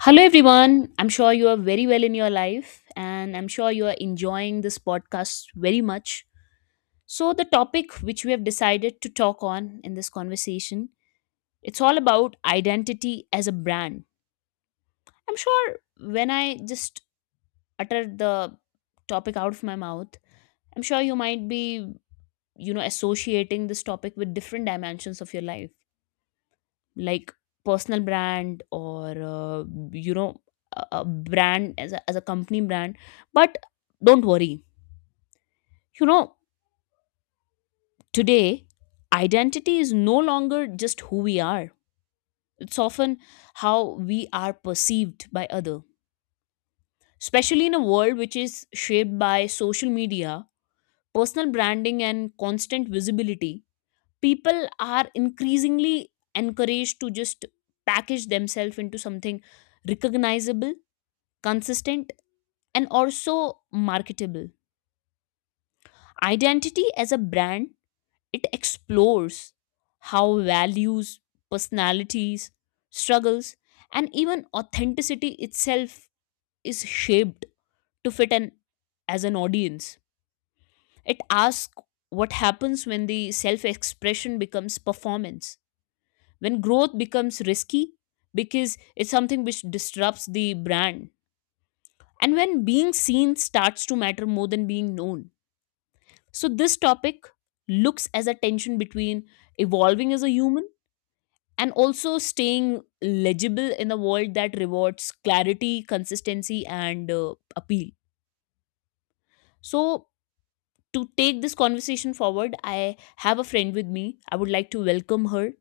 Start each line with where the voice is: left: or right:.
left: Hello, everyone. I'm sure you are very well in your life, and I'm sure you are enjoying this podcast very much. So, the topic which we have decided to talk on in this conversation, it's all about identity as a brand. I'm sure when I just uttered the topic out of my mouth, I'm sure you might be, you know, associating this topic with different dimensions of your life. Like personal brand or you know, a brand as a company brand. But don't worry, you know, today identity is no longer just who we are. It's often how we are perceived by other, especially in a world which is shaped by social media, personal branding, and constant visibility. People are increasingly encouraged to just package themselves into something recognizable, consistent, and also marketable. Identity as a brand, it explores how values, personalities, struggles, and even authenticity itself is shaped to fit an as an audience. It asks what happens when the self-expression becomes performance, when growth becomes risky because it's something which disrupts the brand, and when being seen starts to matter more than being known. So this topic looks as a tension between evolving as a human and also staying legible in a world that rewards clarity, consistency, and appeal. So to take this conversation forward, I have a friend with me. I would like to welcome her,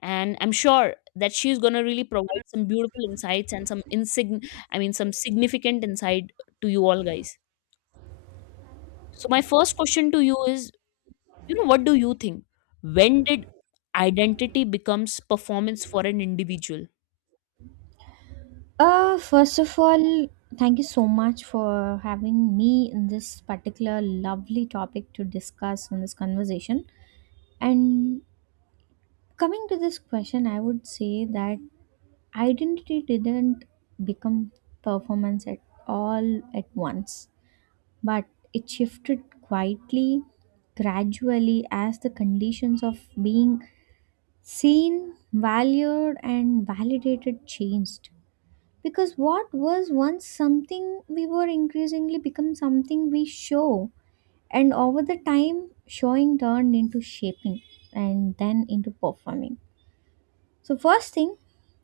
left: and I'm sure that she's gonna really provide some beautiful insights and some insign I mean some significant insight to you all guys. So my first question to you is, you know, what do you think? When did identity becomes performance for an individual?
right: First of all, thank you so much for having me in this particular lovely topic to discuss in this conversation. And coming to this question, I would say that identity didn't become performance at all at once, but it shifted quietly, gradually, as the conditions of being seen, valued, and validated changed, because what was once something we were increasingly become something we show, and over the time showing turned into shaping and then into performing. So first thing,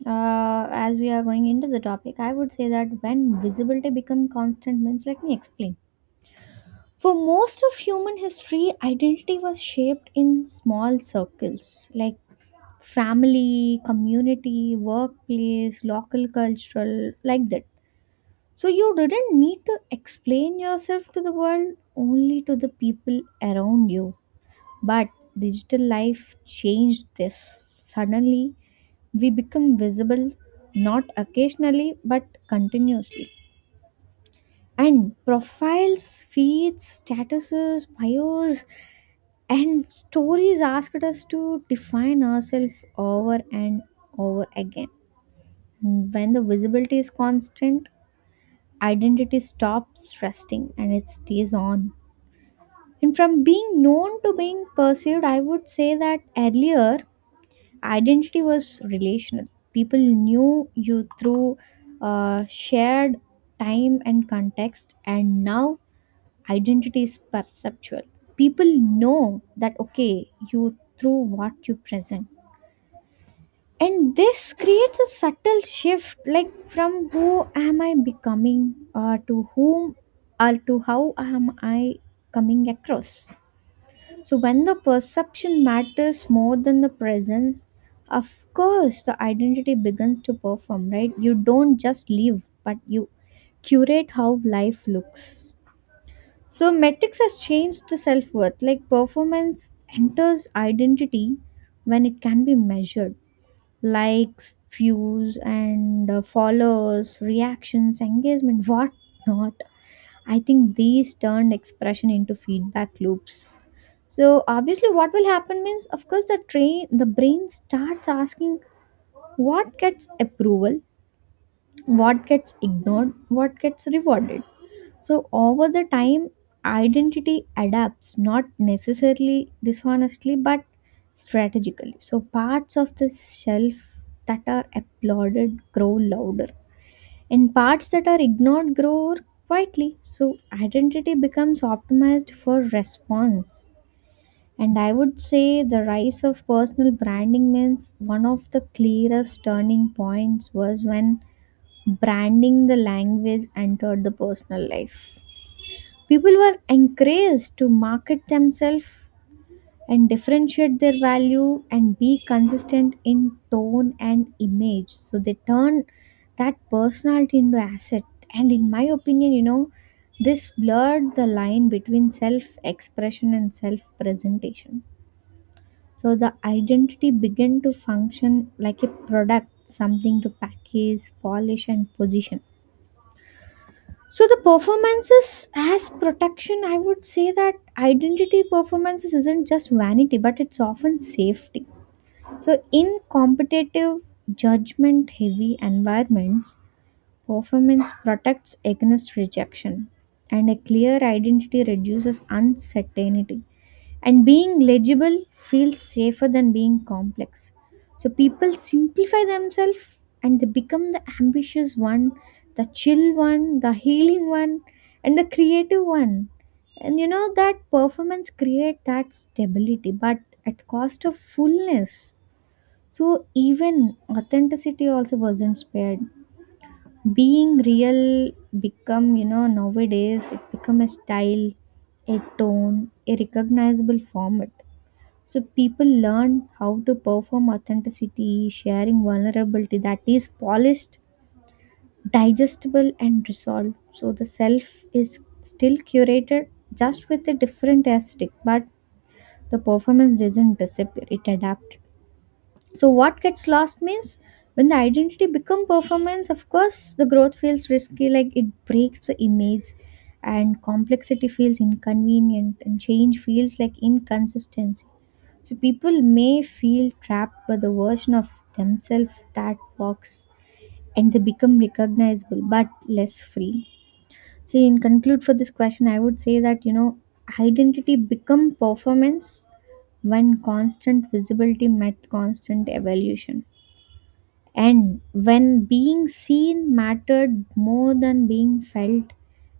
right: as we are going into the topic, I would say that when visibility become constant means, let me explain. For most of human history, identity was shaped in small circles like family, community, workplace, local, cultural, like that. So you didn't need to explain yourself to the world, only to the people around you. But digital life changed this. Suddenly, we become visible not occasionally but continuously. And profiles, feeds, statuses, bios, and stories asked us to define ourselves over and over again. When the visibility is constant, identity stops resting and it stays on. And from being known to being perceived, I would say that earlier identity was relational. People knew you through shared time and context, and now identity is perceptual. People know that, okay, you through what you present. And this creates a subtle shift, like from who am I becoming, or to whom, or to how am I coming across. So, when the perception matters more than the presence, of course, the identity begins to perform, right? You don't just live, but you curate how life looks. So, metrics has changed to self worth. Like, performance enters identity when it can be measured, likes, views, and followers, reactions, engagement, what not. I think these turned expression into feedback loops. So obviously what will happen means of course the brain starts asking what gets approval, what gets ignored, what gets rewarded. So over the time identity adapts not necessarily dishonestly but strategically. So parts of the self that are applauded grow louder and parts that are ignored grow quietly. So identity becomes optimized for response. And I would say the rise of personal branding means one of the clearest turning points was when branding the language entered the personal life. People were encouraged to market themselves and differentiate their value and be consistent in tone and image, so they turn that personality into asset. And in my opinion, you know, this blurred the line between self expression and self presentation. So the identity began to function like a product, something to package, polish, and position. So the performances as protection, I would say that identity performances isn't just vanity, but it's often safety. So, in competitive, judgment heavy environments, performance protects against rejection, and a clear identity reduces uncertainty. And being legible feels safer than being complex. So, people simplify themselves and they become the ambitious one, the chill one, the healing one, and the creative one. And you know that performance create that stability, but at cost of fullness. So even authenticity also wasn't spared. Being real become, you know, nowadays it become a style, a tone, a recognizable format. So people learn how to perform authenticity, sharing vulnerability that is polished, digestible, and resolved. So the self is still curated, just with a different aesthetic, but the performance doesn't disappear, it adapts. So what gets lost means when the identity become performance, of course the growth feels risky, like it breaks the image, and complexity feels inconvenient, and change feels like inconsistency. So people may feel trapped by the version of themselves that works, and they become recognizable but less free. So in conclude for this question, I would say that, you know, identity become performance when constant visibility met constant evaluation, and when being seen mattered more than being felt,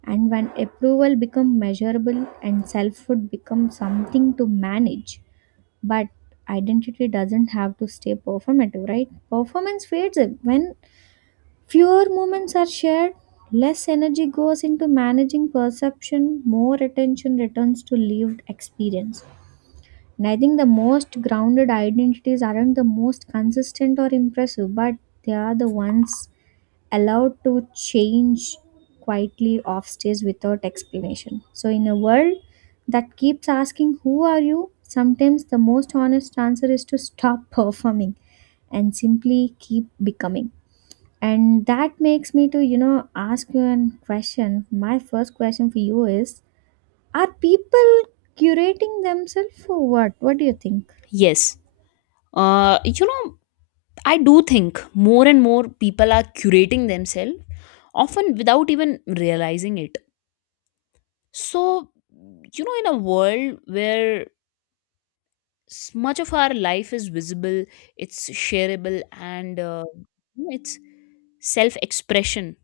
right: and when approval become measurable and selfhood become something to manage. But identity doesn't have to stay performative, right? Performance fades away when fewer moments are shared. Less energy goes into managing perception, more attention returns to lived experience. And I think the most grounded identities aren't the most consistent or impressive, but they are the ones allowed to change quietly off stage without explanation. So, in a world that keeps asking, "Who are you?" sometimes the most honest answer is to stop performing and simply keep becoming. And that makes me to, you know, ask you a question. My first question for you is, are people curating themselves for what? What do you think?
left: Yes. You know, I do think more and more people are curating themselves, often without even realizing it. So, you know, in a world where much of our life is visible, it's shareable, and you know, it's self expression,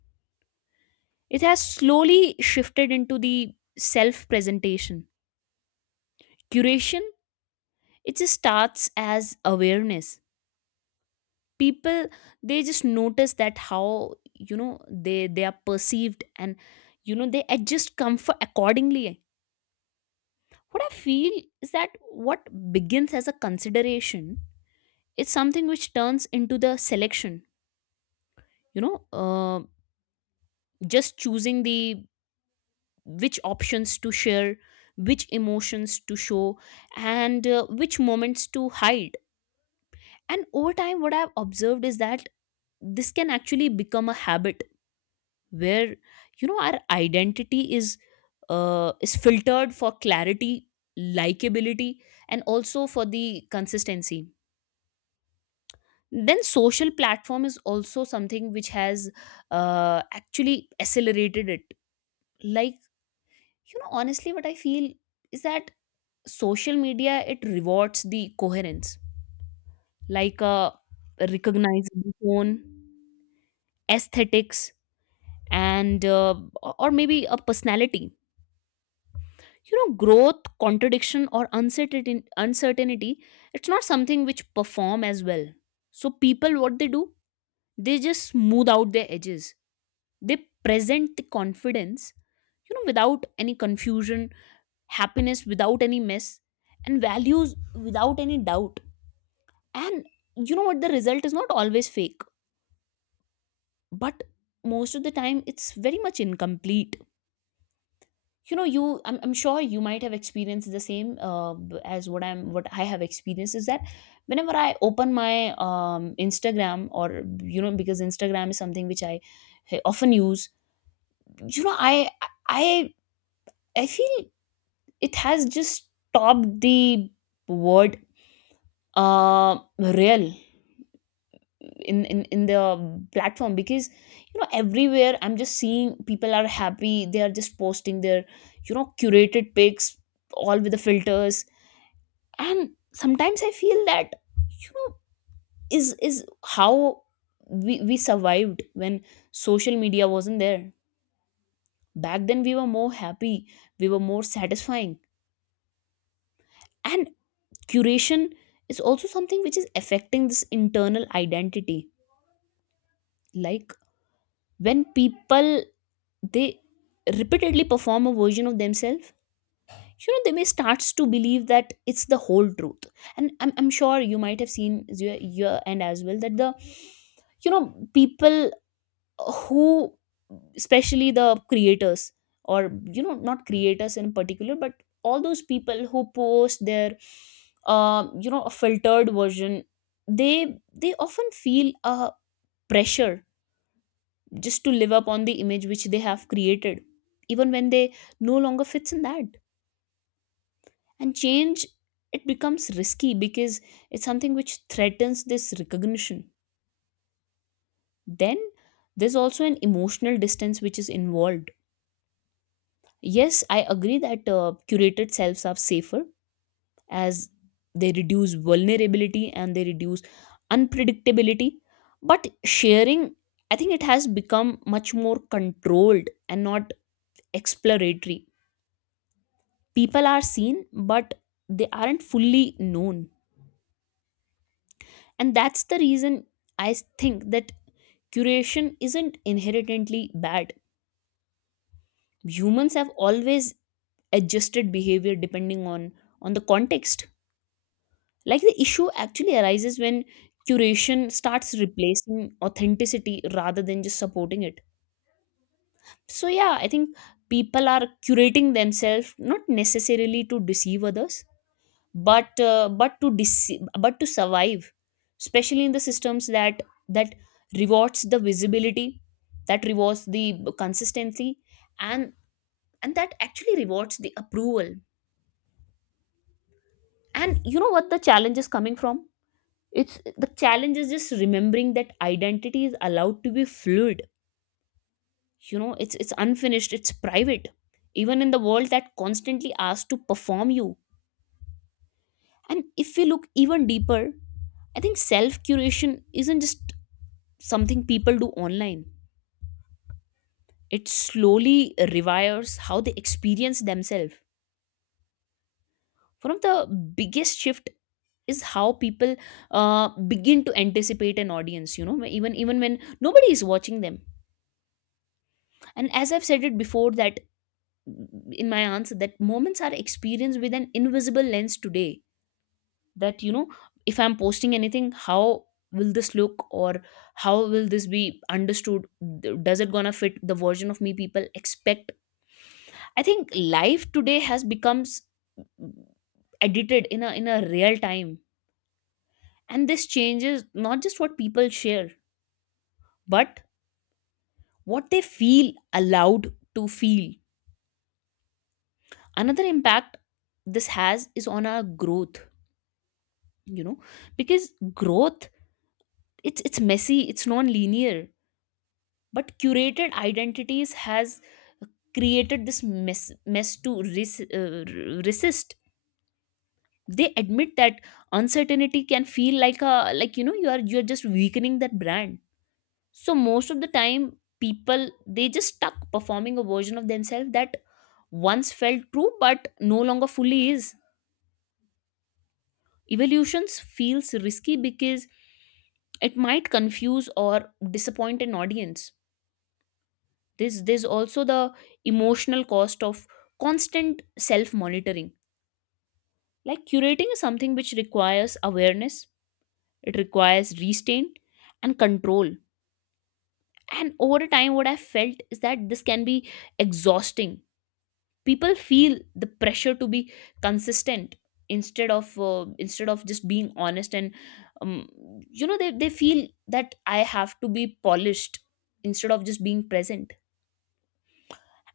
left: it has slowly shifted into the self presentation. Curation, it just starts as awareness. People, they just notice that, how you know, they are perceived, and you know, they adjust comfort accordingly. What I feel is that what begins as a consideration is something which turns into the selection. You know, just choosing the which options to share, which emotions to show, and which moments to hide. And over time, what I've observed is that this can actually become a habit where, you know, our identity is filtered for clarity, likability, and also for the consistency. Then social platform is also something which has actually accelerated it. Like, you know, honestly, what I feel is that social media, it rewards the coherence, like a recognizable tone, aesthetics, and or maybe a personality. You know, growth, contradiction, or uncertainty, it's not something which perform as well. So people, what they do, they just smooth out their edges. They present the confidence, you know, without any confusion, happiness without any mess, and values without any doubt. And you know what, the result is not always fake, but most of the time, it's very much incomplete. You know, I'm sure you might have experienced the same, as what I have experienced is that whenever I open my Instagram, or you know, because Instagram is something which I often use. You know, i I feel it has just topped the word real in, in the platform, because you know, everywhere I'm just seeing people are happy. They are just posting their, you know, curated pics, all with the filters. And sometimes I feel that, you know, is how we survived when social media wasn't there. Back then we were more happy, we were more satisfying. And curation is also something which is affecting this internal identity. Like when people, they repeatedly perform a version of themselves, you know, they may starts to believe that it's the whole truth. And I'm sure you might have seen your end as well, that the, you know, people who, especially the creators, or you know, not creators in particular, but all those people who post their you know, a filtered version, they often feel a pressure just to live up on the image which they have created, even when they no longer fits in that. And change, it becomes risky because it's something which threatens this recognition. Then there's also an emotional distance which is involved. Yes, I agree that curated selves are safer as they reduce vulnerability and they reduce unpredictability. But sharing, I think it has become much more controlled and not exploratory. People are seen, but they aren't fully known. And that's the reason I think that curation isn't inherently bad. Humans have always adjusted behavior depending on the context. Like the issue actually arises when curation starts replacing authenticity rather than just supporting it. So yeah, I think people are curating themselves not necessarily to deceive others, but but to survive, especially in the systems that that rewards the visibility, that rewards the consistency, and and that actually rewards the approval. And you know what, the challenge is coming from, it's the challenge is just remembering that identity is allowed to be fluid. You know, it's unfinished, it's private, even in the world that constantly asks to perform you. And if we look even deeper, I think self curation isn't just something people do online. It slowly rewires how they experience themselves. One of the biggest shift is how people begin to anticipate an audience, you know, even when nobody is watching them. And as I've said it before, that in my answer, that moments are experienced with an invisible lens today, that you know, if I'm posting anything, how will this look, or how will this be understood? Does it gonna fit the version of me people expect? I think life today has becomes edited in a real time. And this changes not just what people share, but what they feel allowed to feel. Another impact this has is on our growth, you know, because growth, it's messy, it's non-linear, but curated identities has created this mess to resist. They admit that uncertainty can feel like a like, you know, you are just weakening that brand. So most of the time people, they just stuck performing a version of themselves that once felt true but no longer fully is. Evolutions feels risky because it might confuse or disappoint an audience. There's also the emotional cost of constant self monitoring. Like curating is something which requires awareness, it requires restraint and control. And over the time, what I felt is that this can be exhausting. People feel the pressure to be consistent instead of just being honest. And um, you know, they feel that I have to be polished instead of just being present.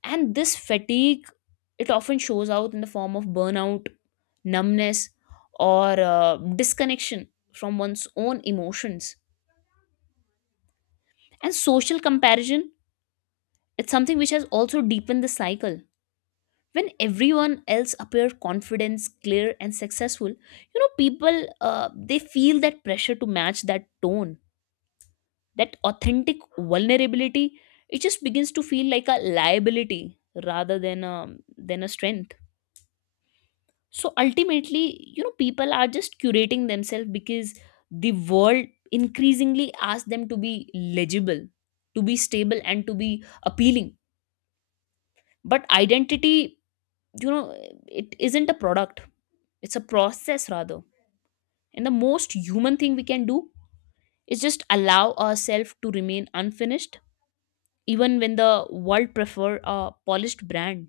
left: And this fatigue, it often shows out in the form of burnout, numbness, or disconnection from one's own emotions. And social comparison, it's something which has also deepened the cycle. When everyone else appear confident, clear, and successful, you know, people they feel that pressure to match that tone. That authentic vulnerability, it just begins to feel like a liability rather than than a strength. So ultimately, you know, people are just curating themselves because the world increasingly asks them to be legible, to be stable, and to be appealing. But identity, you know, it isn't a product, it's a process rather. And the most human thing we can do is just allow ourselves to remain unfinished, even when the world prefer a polished brand.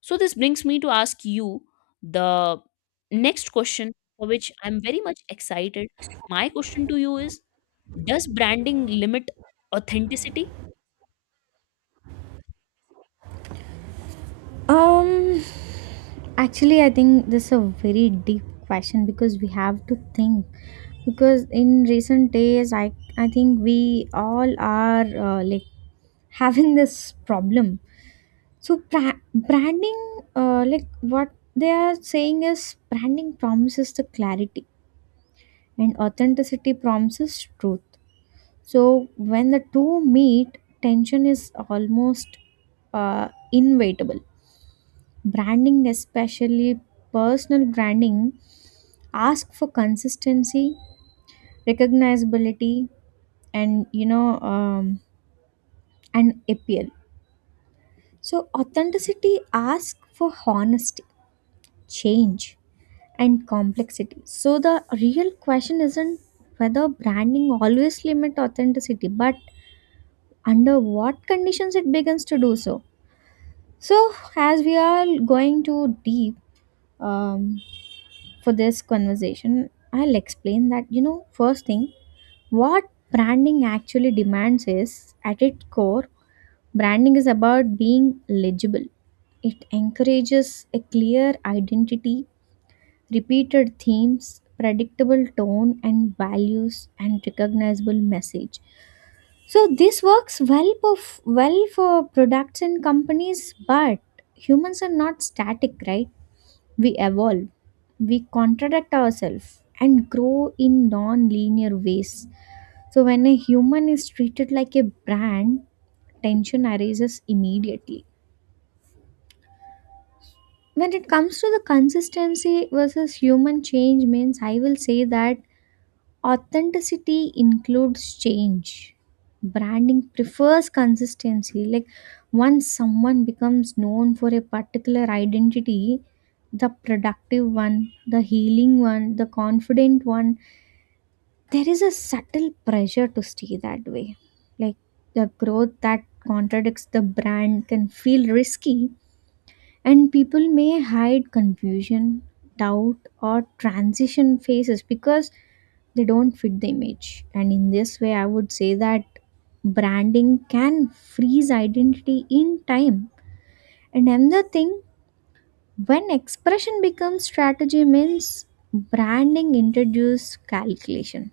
left: So this brings me to ask you the next question, for which I'm very much excited. My question to you is, does branding limit authenticity?
right: Um, Actually, I think this is a very deep question because we have to think. Because in recent days, I think we all are like having this problem. So branding, like what they are saying is branding promises the clarity and authenticity promises truth. So when the two meet, tension is almost inevitable. Branding, especially personal branding, ask for consistency, recognizability, and you know, and appeal. So authenticity asks for honesty, change, and complexity. So the real question isn't whether branding always limit authenticity, but under what conditions it begins to do so. So as we are going too deep, um, for this conversation, I'll explain that, you know, first thing, what branding actually demands is at its core, branding is about being legible. It encourages a clear identity, repeated themes, predictable tone and values, and recognizable message. So this works well for well for products and companies, but humans are not static, right? We evolve, we contradict ourselves, and grow in non linear ways. So, when a human is treated like a brand, tension arises immediately. When it comes to the consistency versus human change, means I will say that authenticity includes change. Branding prefers consistency. Like once someone becomes known for a particular identity, the productive one, the healing one, the confident one, there is a subtle pressure to stay that way. Like the growth that contradicts the brand can feel risky, and people may hide confusion, doubt, or transition phases because they don't fit the image. And in this way I would say that branding can freeze identity in time. And another thing, when expression becomes strategy means branding introduce calculation.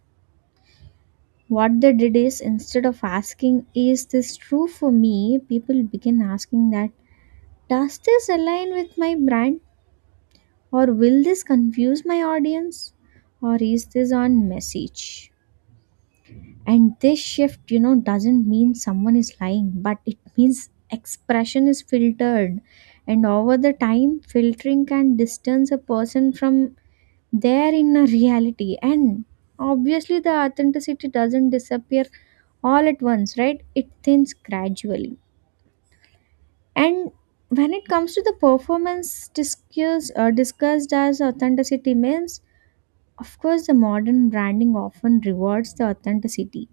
right: What they did is instead of asking is this true for me, people begin asking that does this align with my brand, or will this confuse my audience, or is this on message. And this shift, you know, doesn't mean someone is lying, but it means expression is filtered. And over the time, filtering can distance a person from their inner reality. And obviously, the authenticity doesn't disappear all at once, right? It thins gradually. And when it comes to the performance discussed as authenticity means, of course, the modern branding often rewards the authenticity.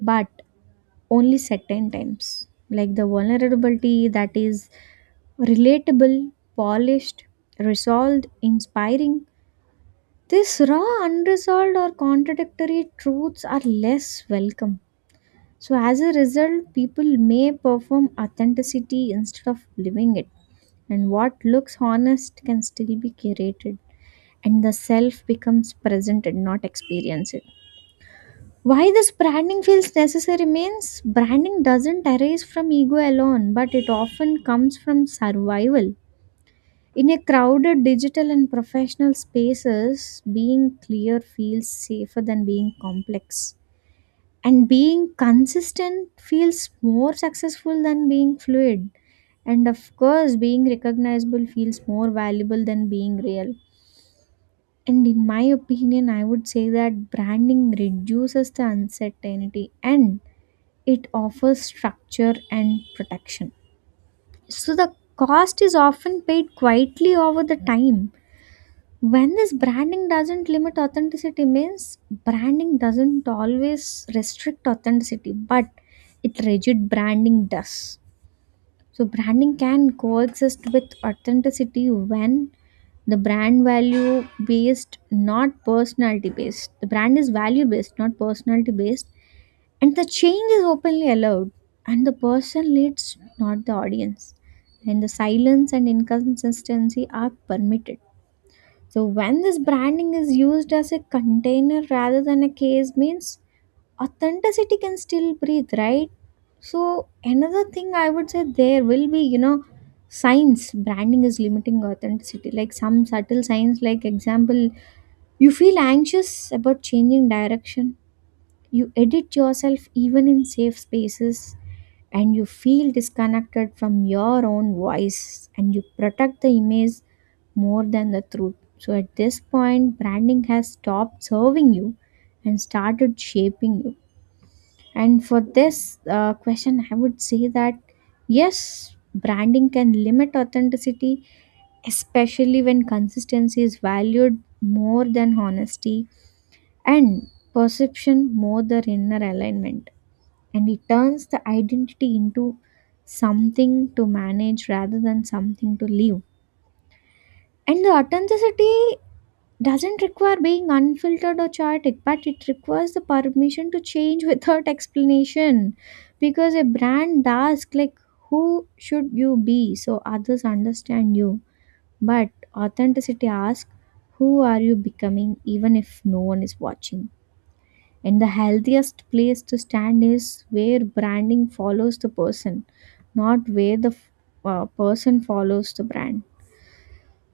right: But only certain times. Like the vulnerability that is relatable, polished, resolved, inspiring. These raw, unresolved, or contradictory truths are less welcome. So, as a result, people may perform authenticity instead of living it. And what looks honest can still be curated, and the self becomes presented, not experienced. Why this branding feels necessary means branding doesn't arise from ego alone, but it often comes from survival. In a crowded digital and professional spaces, being clear feels safer than being complex. And being consistent feels more successful than being fluid. And of course, being recognizable feels more valuable than being real. And in my opinion, I would say that branding reduces the uncertainty and it offers structure and protection. So the cost is often paid quietly over the time. When this branding doesn't limit authenticity means branding doesn't always restrict authenticity, but it rigid branding does. So branding can coexist with authenticity when the brand value based, not personality based. The brand is value based, not personality based and the change is openly allowed, and the person leads, not the audience, and the silence and inconsistency are permitted. So when this branding is used as a container rather than a case means authenticity can still breathe, right? So another thing I would say, there will be, you know, signs branding is limiting authenticity, like some subtle signs like example, you feel anxious about changing direction, you edit yourself even in safe spaces, and you feel disconnected from your own voice, and you protect the image more than the truth. So at this point, branding has stopped serving you and started shaping you. And for this question, I would say that yes, branding can limit authenticity, especially when consistency is valued more than honesty, and perception more than inner alignment, and it turns the identity into something to manage rather than something to live. And the authenticity doesn't require being unfiltered or chaotic, but it requires the permission to change without explanation. Because a brand asks, like, who should you be so others understand you? But authenticity asks, who are you becoming even if no one is watching? And the healthiest place to stand is where branding follows the person, not where the person follows the brand.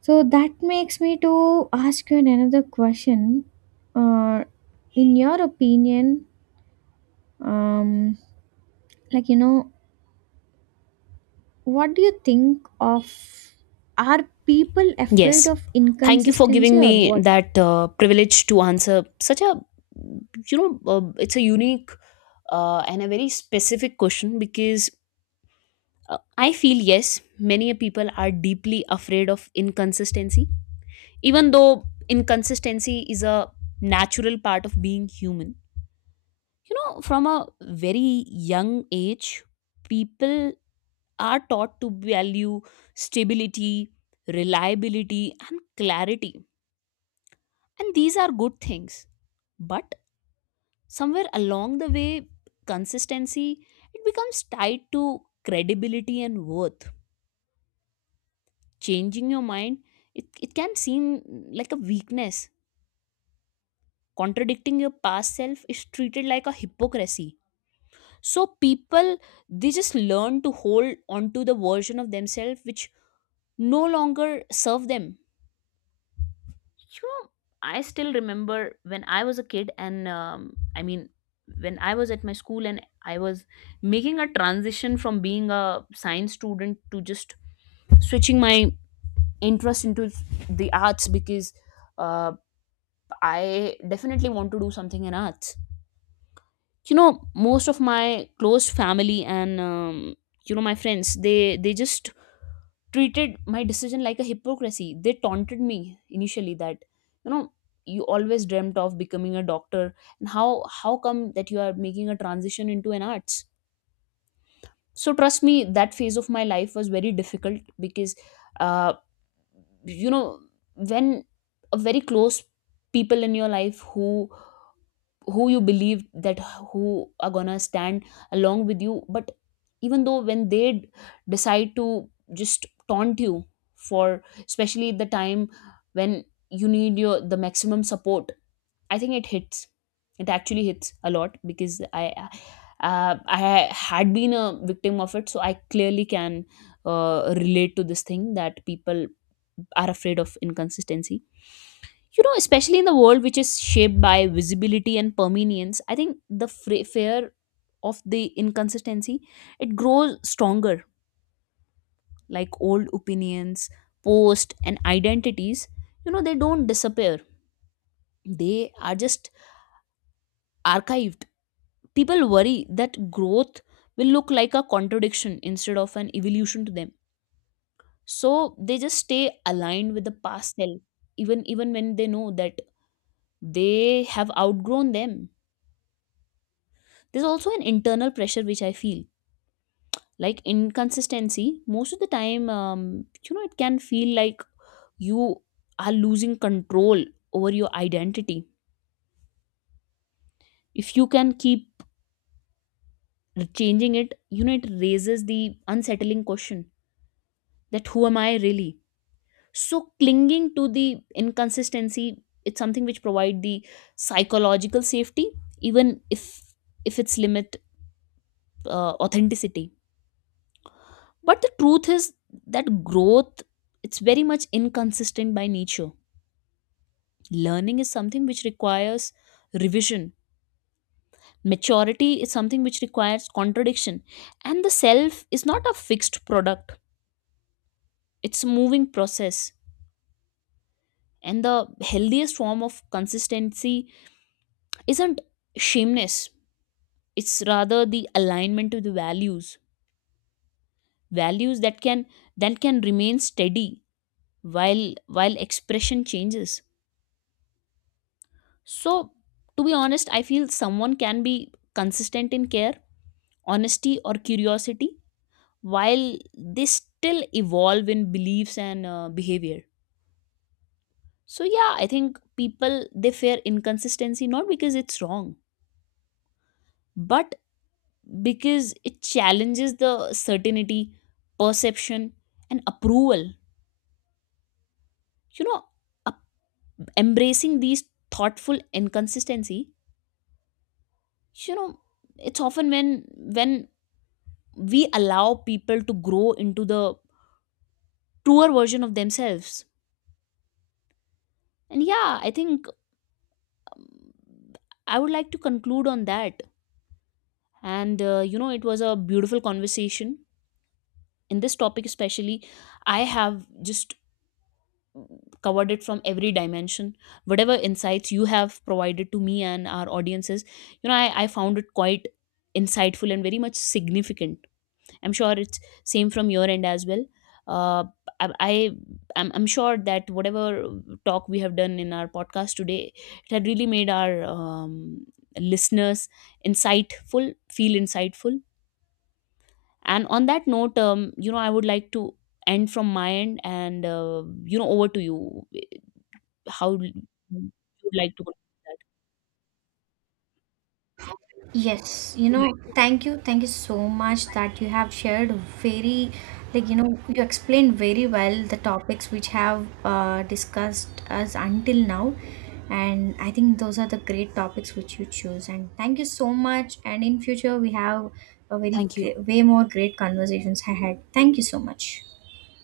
right: So that makes me to ask you another question. Uh, in your opinion, um, like you know, what do you think of? Are people afraid
left: Yes,
right: of
left: thank you for
right: inconsistency
left: giving
right: or
left: me
right: what?
left: that privilege to answer such a, you know, it's a unique and a very specific question. Because I feel yes, many people are deeply afraid of inconsistency, even though inconsistency is a natural part of being human. You know, from a very young age, people are taught to value stability, reliability, and clarity. And these are good things. But somewhere along the way, consistency, it becomes tied to credibility and worth. Changing your mind, it can seem like a weakness. Contradicting your past self is treated like a hypocrisy. So people, they just learn to hold onto the version of themselves which no longer serve them. You know, I still remember when I was a kid and when I was at my school, and I was making a transition from being a science student to just switching my interest into the arts. Because uh, I definitely want to do something in arts. You know, most of my close family and my friends, they just treated my decision like a hypocrisy. They taunted me initially that you know you always dreamt of becoming a doctor, and how come that you are making a transition into an arts? So trust me, that phase of my life was very difficult because uh, you know when a very close people in your life who you believe that who are gonna stand along with you, but even though when decide to just taunt you for especially the time when you need your the maximum support, I think it hits, it actually hits a lot because I had been a victim of it, so I clearly can relate to this thing that people are afraid of inconsistency. You know, especially in the world which is shaped by visibility and permanence, I think the fear of the inconsistency, it grows stronger. Like old opinions, posts and identities, you know, they don't disappear, they are just archived. People worry that growth will look like a contradiction instead of an evolution to them, so they just stay aligned with the past self, even when they know that they have outgrown them. There's also an internal pressure which I feel like inconsistency. Most of the time, it can feel like you are losing control over your identity. If you can keep changing it, you know, it raises the unsettling question that who am I really? So clinging to the inconsistency, it's something which provide the psychological safety, even if it's limit authenticity. But the truth is that growth, it's very much inconsistent by nature. Learning is something which requires revision. Maturity is something which requires contradiction. And the self is not a fixed product. It's a moving process. And the healthiest form of consistency isn't shameness. It's rather the alignment to the values. Values that can remain steady while while expression changes. So, to be honest, I feel someone can be consistent in care, honesty, or curiosity while they still evolve in beliefs and behavior. So, yeah, I think people they fear inconsistency not because it's wrong, but because it challenges the certainty, perception, and approval. You know, up- embracing these thoughtful inconsistency, you know, it's often when we allow people to grow into the truer version of themselves. And yeah, I think um, I would like to conclude on that. And you know, it was a beautiful conversation. In this topic, especially, I have just covered it from every dimension. Whatever insights you have provided to me and our audiences, you know, I found it quite insightful and very much significant. I'm sure it's same from your end as well. Uh, I, I I'm sure that whatever talk we have done in our podcast today, it had really made our listeners insightful, feel insightful. And on that note, you know, I would like to end from my end, and you know, over to you. How you would like to conclude
right: Yes, you
left: that?
right: know, thank you so much that you have shared very, like, you know, you explained very well the topics which have discussed us until now. And I think those are the great topics which you choose. And thank you so much. And in future, we have a very,
left: Thank you.
right: way more great conversations ahead. Thank you so much.